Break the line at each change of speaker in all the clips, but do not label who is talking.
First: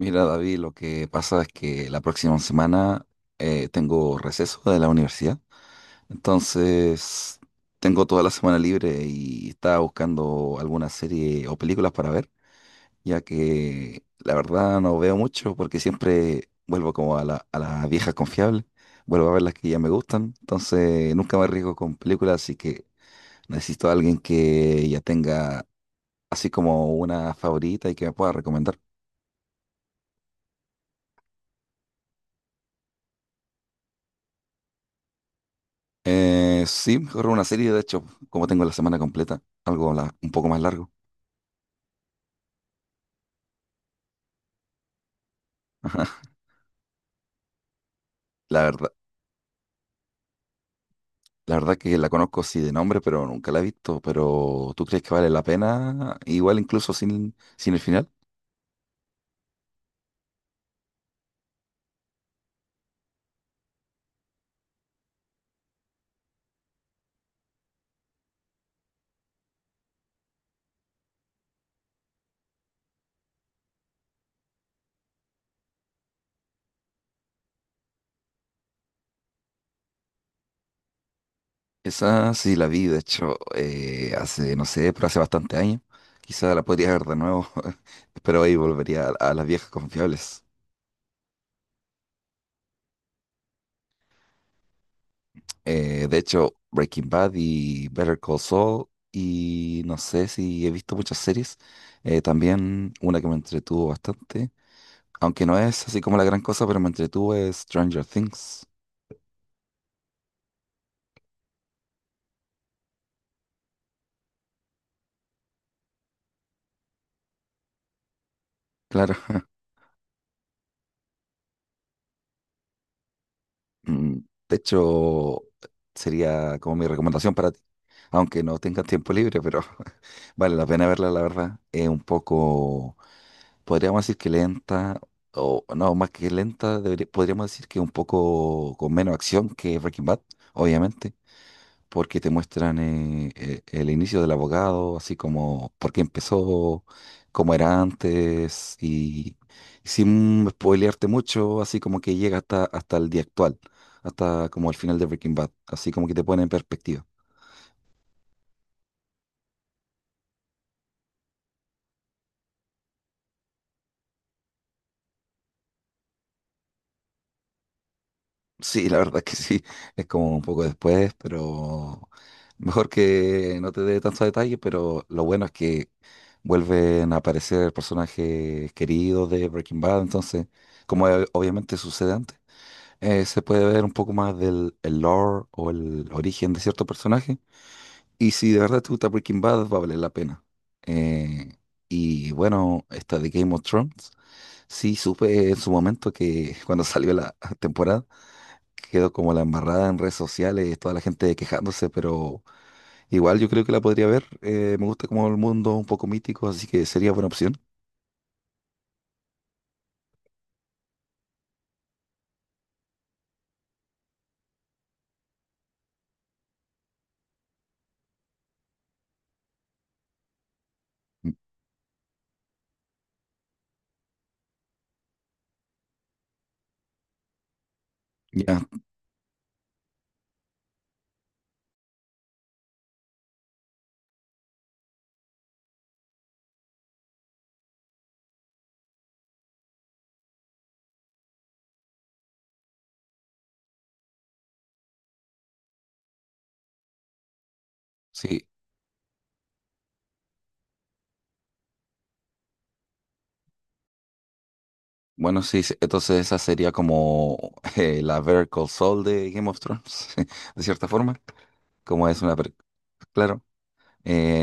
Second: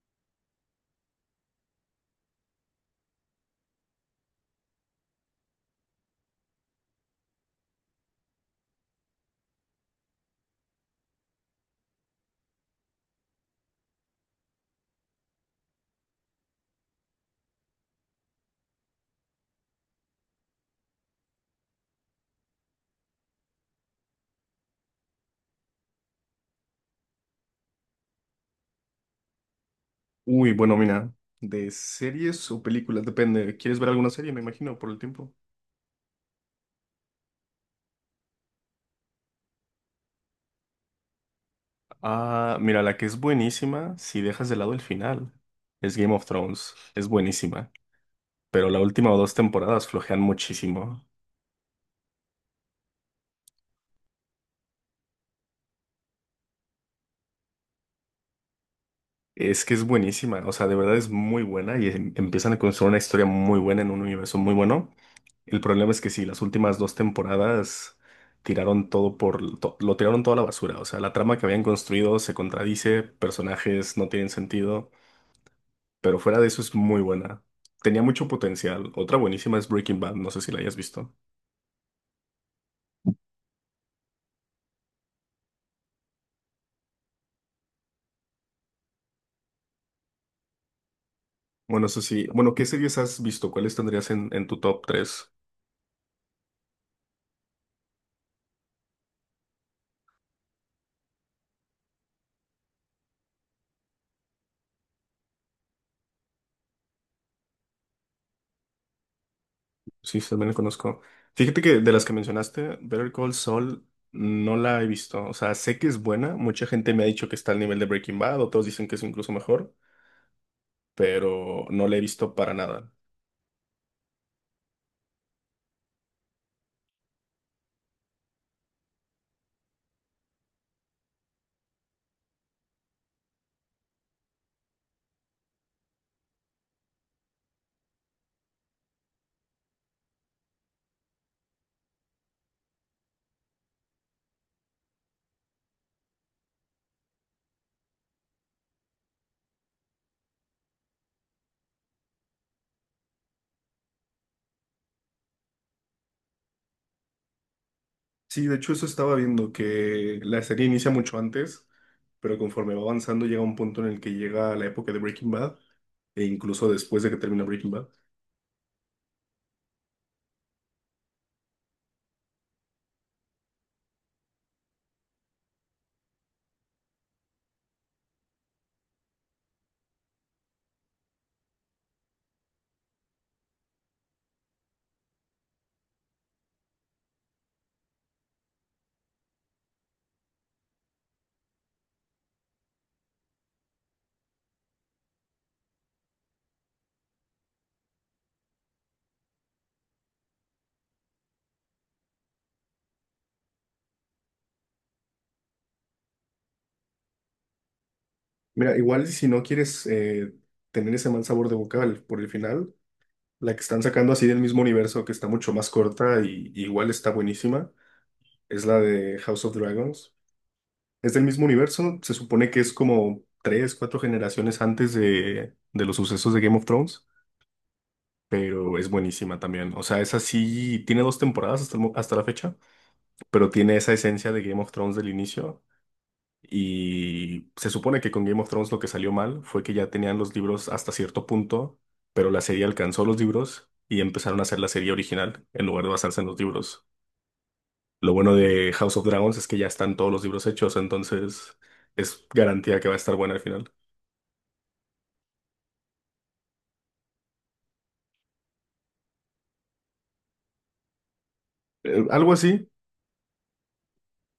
Mira, David, lo que pasa es que la próxima semana tengo receso de la universidad, entonces tengo toda la semana libre y estaba buscando alguna serie o películas para ver, ya que la verdad no veo mucho porque siempre vuelvo como a las viejas confiables, vuelvo a ver las que ya me gustan, entonces nunca me arriesgo con películas, así que necesito a alguien que ya tenga así como una favorita y que me pueda recomendar.
Uy, bueno, mira, de series o películas, depende. ¿Quieres ver alguna serie, me imagino, por el tiempo?
Sí, mejor una serie, de hecho, como tengo la semana completa, algo un poco más largo.
Ah, mira, la que es buenísima, si dejas de lado el final, es Game of Thrones. Es buenísima,
La
pero la
verdad,
última o dos temporadas flojean muchísimo.
la verdad que la conozco sí de nombre, pero nunca la he visto. Pero ¿tú crees que vale la pena? Igual incluso sin el final.
Es que es buenísima, o sea, de verdad es muy buena y empiezan a construir una historia muy buena en un universo muy bueno. El problema es que sí, las últimas dos temporadas tiraron todo por, lo tiraron toda la basura, o sea, la trama que habían construido se contradice, personajes no tienen sentido. Pero fuera de eso es muy buena. Tenía mucho potencial. Otra buenísima es Breaking Bad, no sé si la hayas visto.
Esa sí la vi, de hecho, hace, no sé, pero hace bastante años. Quizá la podría ver de nuevo, pero ahí volvería a las viejas confiables.
Bueno, eso sí. Bueno, ¿qué series has visto? ¿Cuáles tendrías en tu top tres?
De hecho, Breaking Bad y Better Call Saul, y no sé si he visto muchas series, también una que me entretuvo bastante, aunque no es así como la gran cosa, pero me entretuvo es Stranger Things,
Sí, sí, también la conozco. Fíjate que de las que mencionaste, Better Call Saul no la he visto. O sea, sé que es buena. Mucha gente me ha dicho que está al nivel de Breaking Bad, otros dicen que es
claro.
incluso mejor, pero no la he visto para nada.
Mm, de hecho, sería como mi recomendación para ti, aunque no tengas tiempo libre, pero vale la pena verla, la verdad. Es un poco, podríamos decir que lenta, o no, más que lenta, podríamos decir que un poco con menos acción que Breaking Bad, obviamente, porque te muestran el inicio del abogado, así como por qué empezó, cómo era antes, y sin spoilearte mucho, así como que llega hasta el día actual, hasta como el final de Breaking Bad, así como que te pone en perspectiva.
Sí, de hecho eso estaba viendo, que la serie inicia mucho antes, pero conforme va avanzando llega un punto en el que llega la época de Breaking Bad, e incluso después de que termina Breaking Bad.
Sí, la verdad es que sí, es como un poco después, pero mejor que no te dé tantos detalles, pero lo bueno es que vuelven a aparecer personajes queridos de Breaking Bad, entonces, como obviamente sucede antes, se puede ver un poco más del el lore o el origen de cierto personaje, y si de verdad te gusta Breaking Bad, va a valer la pena. Eh, y bueno, esta de Game of Thrones, sí supe en su momento que cuando salió la temporada, quedó como la embarrada en redes sociales, toda la gente quejándose, pero igual yo creo que la podría ver. Me gusta como el mundo un poco mítico, así que sería buena opción.
Mira, igual si no quieres tener ese mal sabor de boca por el final, la que están sacando así del mismo universo, que está mucho más corta y igual está buenísima, es la de House of Dragons. Es del
Mm,
mismo universo, se supone que es como tres, cuatro generaciones antes de los sucesos de Game of Thrones.
ya,
Pero es buenísima también. O sea, esa sí tiene dos temporadas hasta, hasta la fecha, pero tiene esa esencia de Game of Thrones del inicio. Y se supone que con Game of Thrones lo que salió mal fue que ya tenían los libros hasta cierto punto, pero la serie alcanzó los libros y empezaron a hacer la serie original en lugar de basarse en los libros. Lo bueno
sí.
de House of Dragons es que ya están todos los libros hechos, entonces es garantía que va a estar buena al final.
Bueno, sí, sí, entonces esa sería como la Better Call Saul de Game of Thrones, de cierta forma, como es una...
Algo así.
Claro.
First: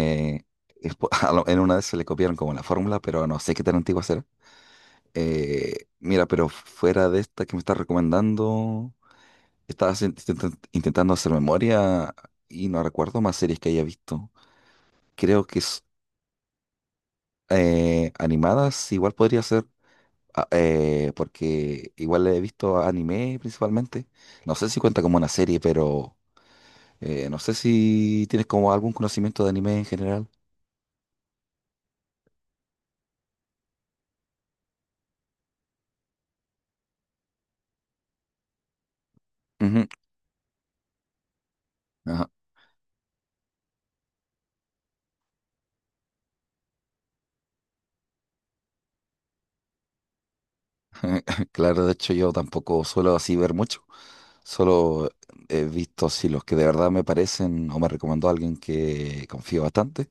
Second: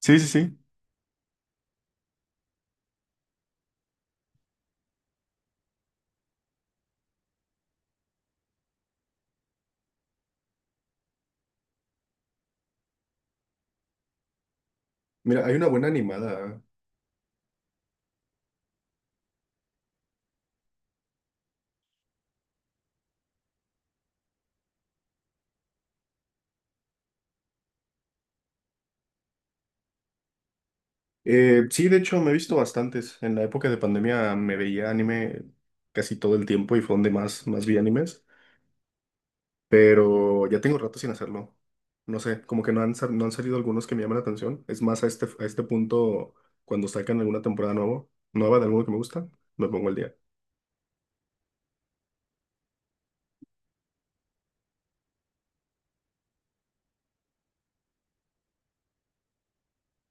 Sí, sí, sí.
es en una vez se le copiaron como la fórmula, pero no sé qué tan antigua será. Mira, pero fuera de esta que me estás recomendando... Estaba intentando hacer memoria y no recuerdo más series que haya visto. Creo
Mira, hay
que
una buena animada.
animadas igual podría ser, porque igual he visto anime principalmente. No sé si cuenta como una serie, pero no sé si tienes como algún conocimiento de anime en general.
Sí, de hecho, me he visto bastantes. En la época de pandemia me veía anime casi todo el tiempo y fue donde más, más vi animes,
Ujú,
pero ya tengo rato sin hacerlo. No
ajá.
sé, como que no han, no han salido algunos que me llaman la atención. Es más, a este punto, cuando sacan alguna temporada nuevo, nueva de alguno que me gusta, me pongo al día.
Claro, de hecho yo tampoco suelo así ver mucho. Solo he visto así los que de verdad me parecen o me recomendó alguien que confío bastante.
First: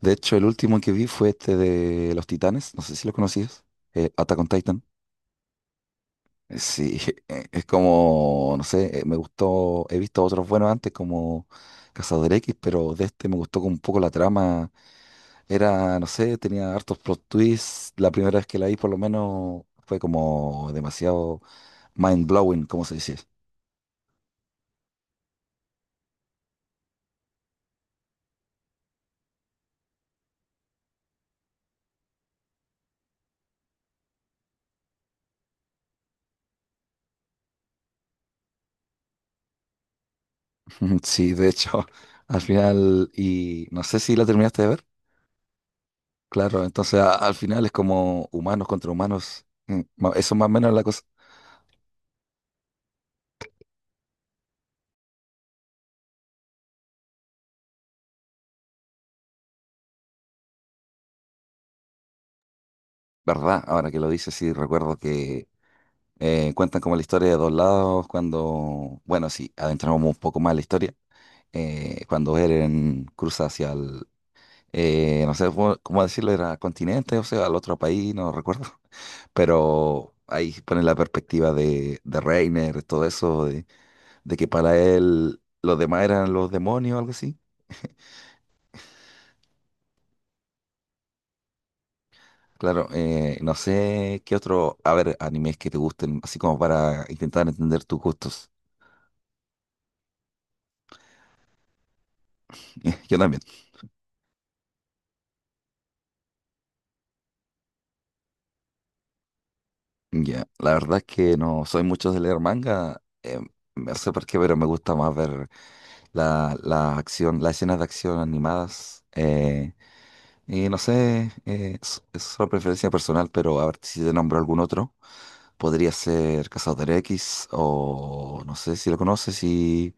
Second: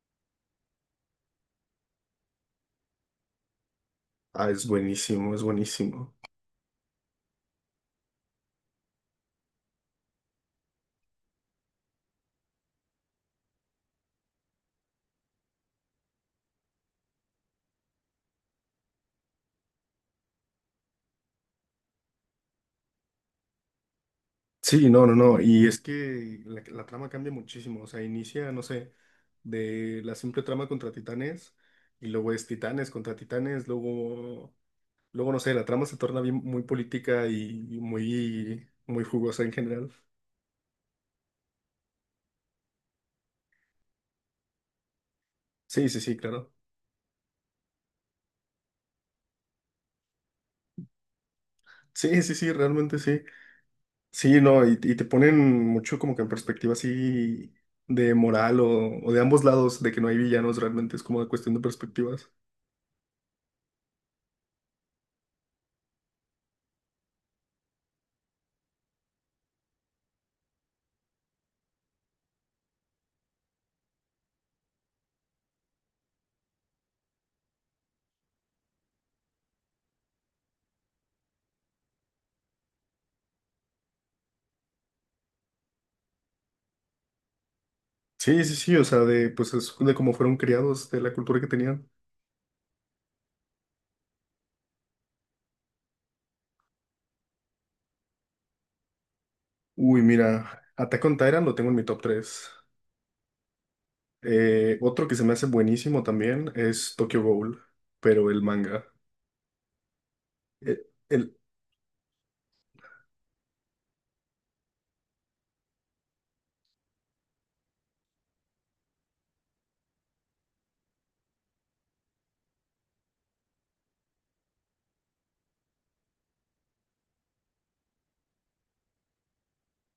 De hecho, el último que vi fue este de Los Titanes, no sé si lo conocías, Attack on
Ah, es
Titan.
buenísimo, es buenísimo.
Sí, es como, no sé, me gustó, he visto otros buenos antes como Cazador X, pero de este me gustó como un poco la trama. Era, no sé, tenía hartos plot twists. La primera vez que la vi por lo menos fue como demasiado mind blowing, como se dice.
Sí, no, no, no. Y es que la trama cambia muchísimo. O sea, inicia, no sé, de la simple trama contra titanes y luego es titanes contra titanes. Luego, luego no sé, la trama se torna bien, muy política y muy, muy jugosa en general.
Sí, de hecho, al final, y no sé si la terminaste de ver.
Sí, sí, sí, claro.
Claro, entonces al final es como humanos contra humanos. Mm, eso más o menos es la cosa.
Sí, sí, sí, realmente sí. Sí, no, y te ponen mucho como que en perspectiva así de moral o de ambos lados, de que no hay villanos realmente, es como una cuestión de perspectivas.
¿Verdad? Ahora que lo dices, sí, recuerdo que cuentan como la historia de dos lados cuando, bueno, sí, adentramos un poco más en la historia, cuando Eren cruza hacia el, no sé cómo decirlo, era continente, o sea, al otro país, no recuerdo, pero ahí pone la perspectiva de Reiner, todo eso, de que para él los demás eran los demonios o algo así.
Sí, sí, sí, o sea, de, pues es de cómo fueron criados, de la cultura que tenían.
Claro, no sé qué otro, a ver, animes que te gusten, así como para intentar entender tus gustos.
Uy, mira, Attack on Titan lo tengo en mi top tres.
Yo también.
Otro que se me hace buenísimo también es Tokyo Ghoul, pero el manga.
Ya, la
Eh,
verdad es
El,
que no soy mucho de leer manga, no sé por qué, pero me gusta más ver la acción, las escenas de acción animadas. Y no sé, es solo preferencia personal, pero a ver si te nombro algún otro. Podría ser Cazador X o no sé si lo conoces, y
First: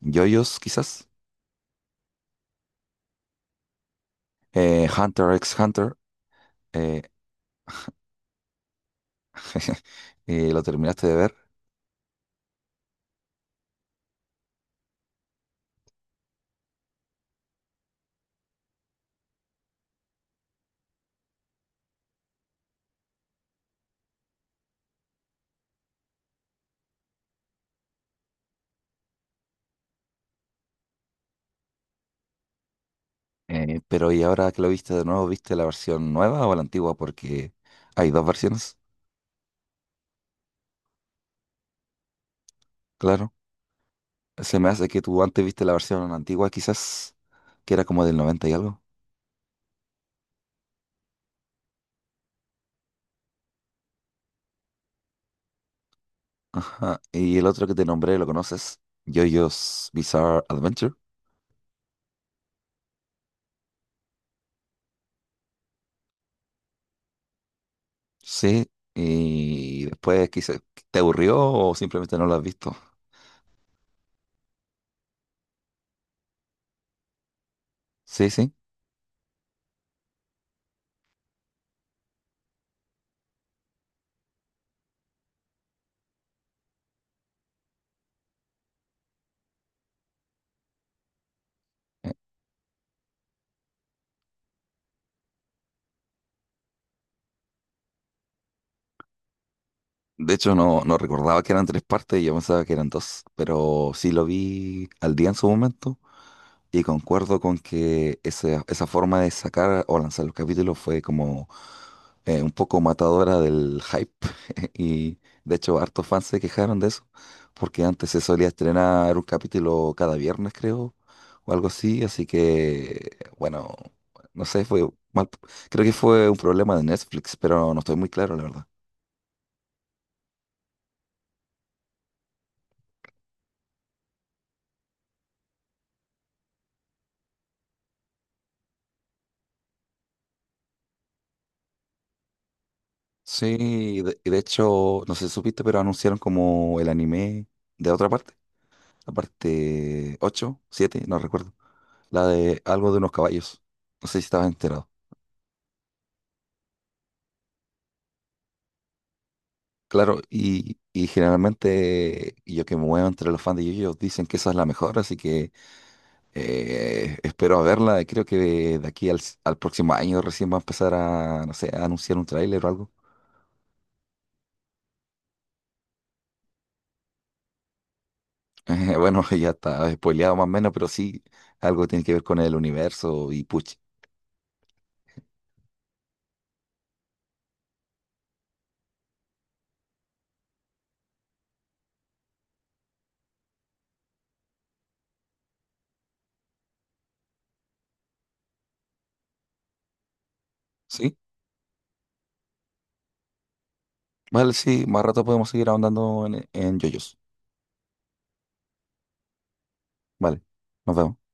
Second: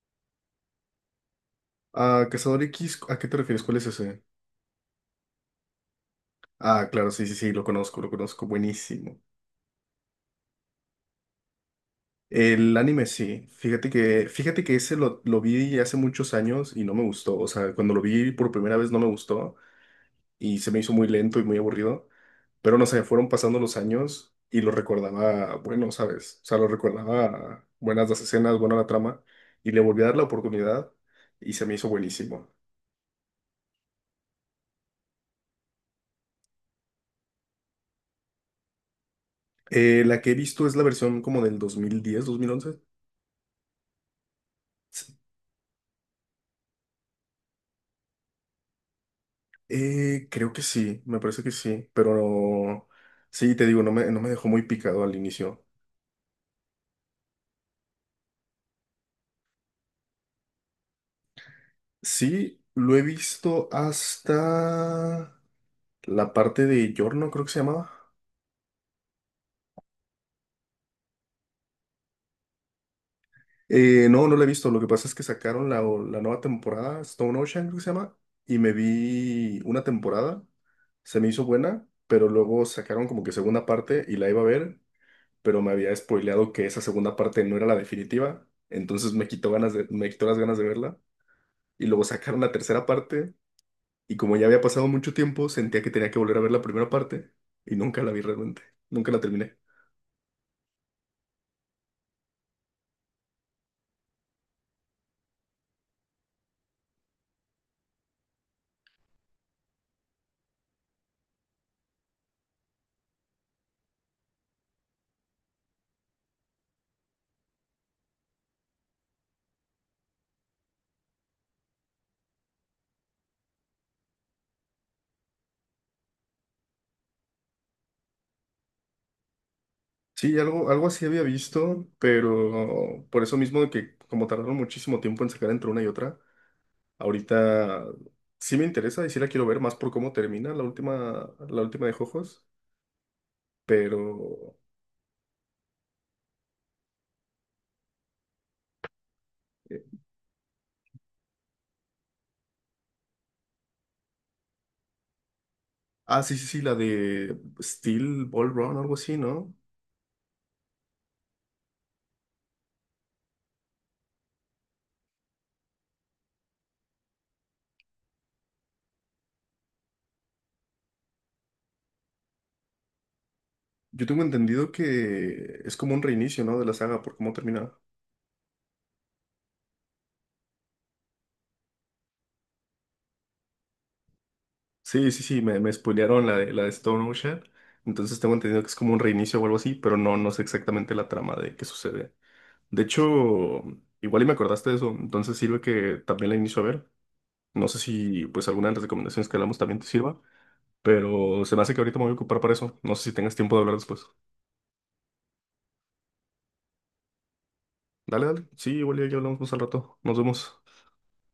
JoJo's quizás.
ah, Cazador X, ¿a qué te refieres? ¿Cuál es ese?
Hunter x Hunter.
Ah,
eh,
claro, sí, sí, sí, lo conozco, buenísimo.
Lo terminaste de ver,
El anime sí, fíjate que ese lo vi hace muchos años y no me gustó, o sea, cuando lo vi por primera vez no me gustó. Y se me hizo muy lento y muy aburrido, pero no sé, fueron pasando los años y lo recordaba bueno, ¿sabes? O sea, lo recordaba buenas las escenas, buena la trama, y le volví a dar la oportunidad y se me hizo buenísimo.
pero y ahora que lo viste de nuevo, ¿viste la versión nueva o la antigua? Porque hay dos versiones,
La que he visto es la versión como del 2010,
claro. Se me hace que
2011.
tú antes viste la versión antigua, quizás, que era como del 90 y algo.
Creo que sí, me parece que sí, sí, te digo, no me, no me dejó muy picado al inicio.
Ajá. Y el otro que te nombré, ¿lo conoces? JoJo's Bizarre Adventure.
Sí, lo he visto hasta la parte de Yorno, creo que se llamaba.
Sí. Y después quizás te aburrió o simplemente no lo has visto.
No, no la he visto. Lo que pasa es que sacaron la, la nueva temporada, Stone Ocean, creo que se llama,
Sí, sí.
y me vi una temporada. Se me hizo buena, pero luego sacaron como que segunda parte y la iba a ver, pero me había spoileado que esa segunda parte no era la definitiva. Entonces me quitó ganas de, me quitó las ganas de verla. Y luego
Eh,
sacaron la tercera parte, y como ya había pasado mucho tiempo, sentía que tenía que volver a ver la primera parte, y nunca la vi realmente. Nunca la terminé.
de hecho, no, no recordaba que eran tres partes y yo pensaba que eran dos, pero sí lo vi al día en su momento. Y concuerdo con que esa forma de sacar o lanzar los capítulos fue como un poco matadora del hype. Y de hecho, hartos fans se quejaron de eso, porque antes se solía estrenar un capítulo cada viernes, creo, o algo así. Así que, bueno, no sé, fue mal. Creo que fue un problema de Netflix, pero no estoy muy claro, la verdad.
Sí, algo, algo así había visto, pero por eso mismo de que como tardaron muchísimo tiempo en sacar entre una y otra, ahorita sí me interesa y sí la quiero ver más por cómo termina la última de Jojos,
Sí, y de
pero...
hecho, no sé si supiste, pero anunciaron como el anime de otra parte. La
eh,
parte 8 7 no recuerdo, la de algo de unos caballos. No sé si estabas enterado.
sí, sí, sí, la de Steel Ball Run, algo así, ¿no?
Claro, y generalmente yo que me muevo entre los fans de Yu-Gi-Oh! Dicen que esa es la mejor, así que espero a verla. Creo que de aquí al próximo año recién va a empezar a, no sé, a anunciar un tráiler o algo.
Yo tengo entendido que es como un reinicio, ¿no? De la saga por cómo termina.
Bueno, ya está spoileado más o menos, pero sí, algo tiene que ver con el universo y puch.
Sí, sí, sí, me spoilearon la de Stone Ocean, entonces tengo entendido que es como un reinicio o algo así, pero no, no sé exactamente la trama de qué sucede. De hecho, igual y me acordaste de eso, entonces sirve que también la inicio a ver. No sé si pues alguna de las recomendaciones que hablamos también te sirva,
¿Sí?
pero se me hace que ahorita me voy a ocupar para eso. No sé si tengas tiempo de hablar después.
Vale, sí, más rato podemos seguir ahondando en yoyos.
Dale, dale. Sí, igual y ya hablamos más al rato. Nos
Vale,
vemos.
nos vemos.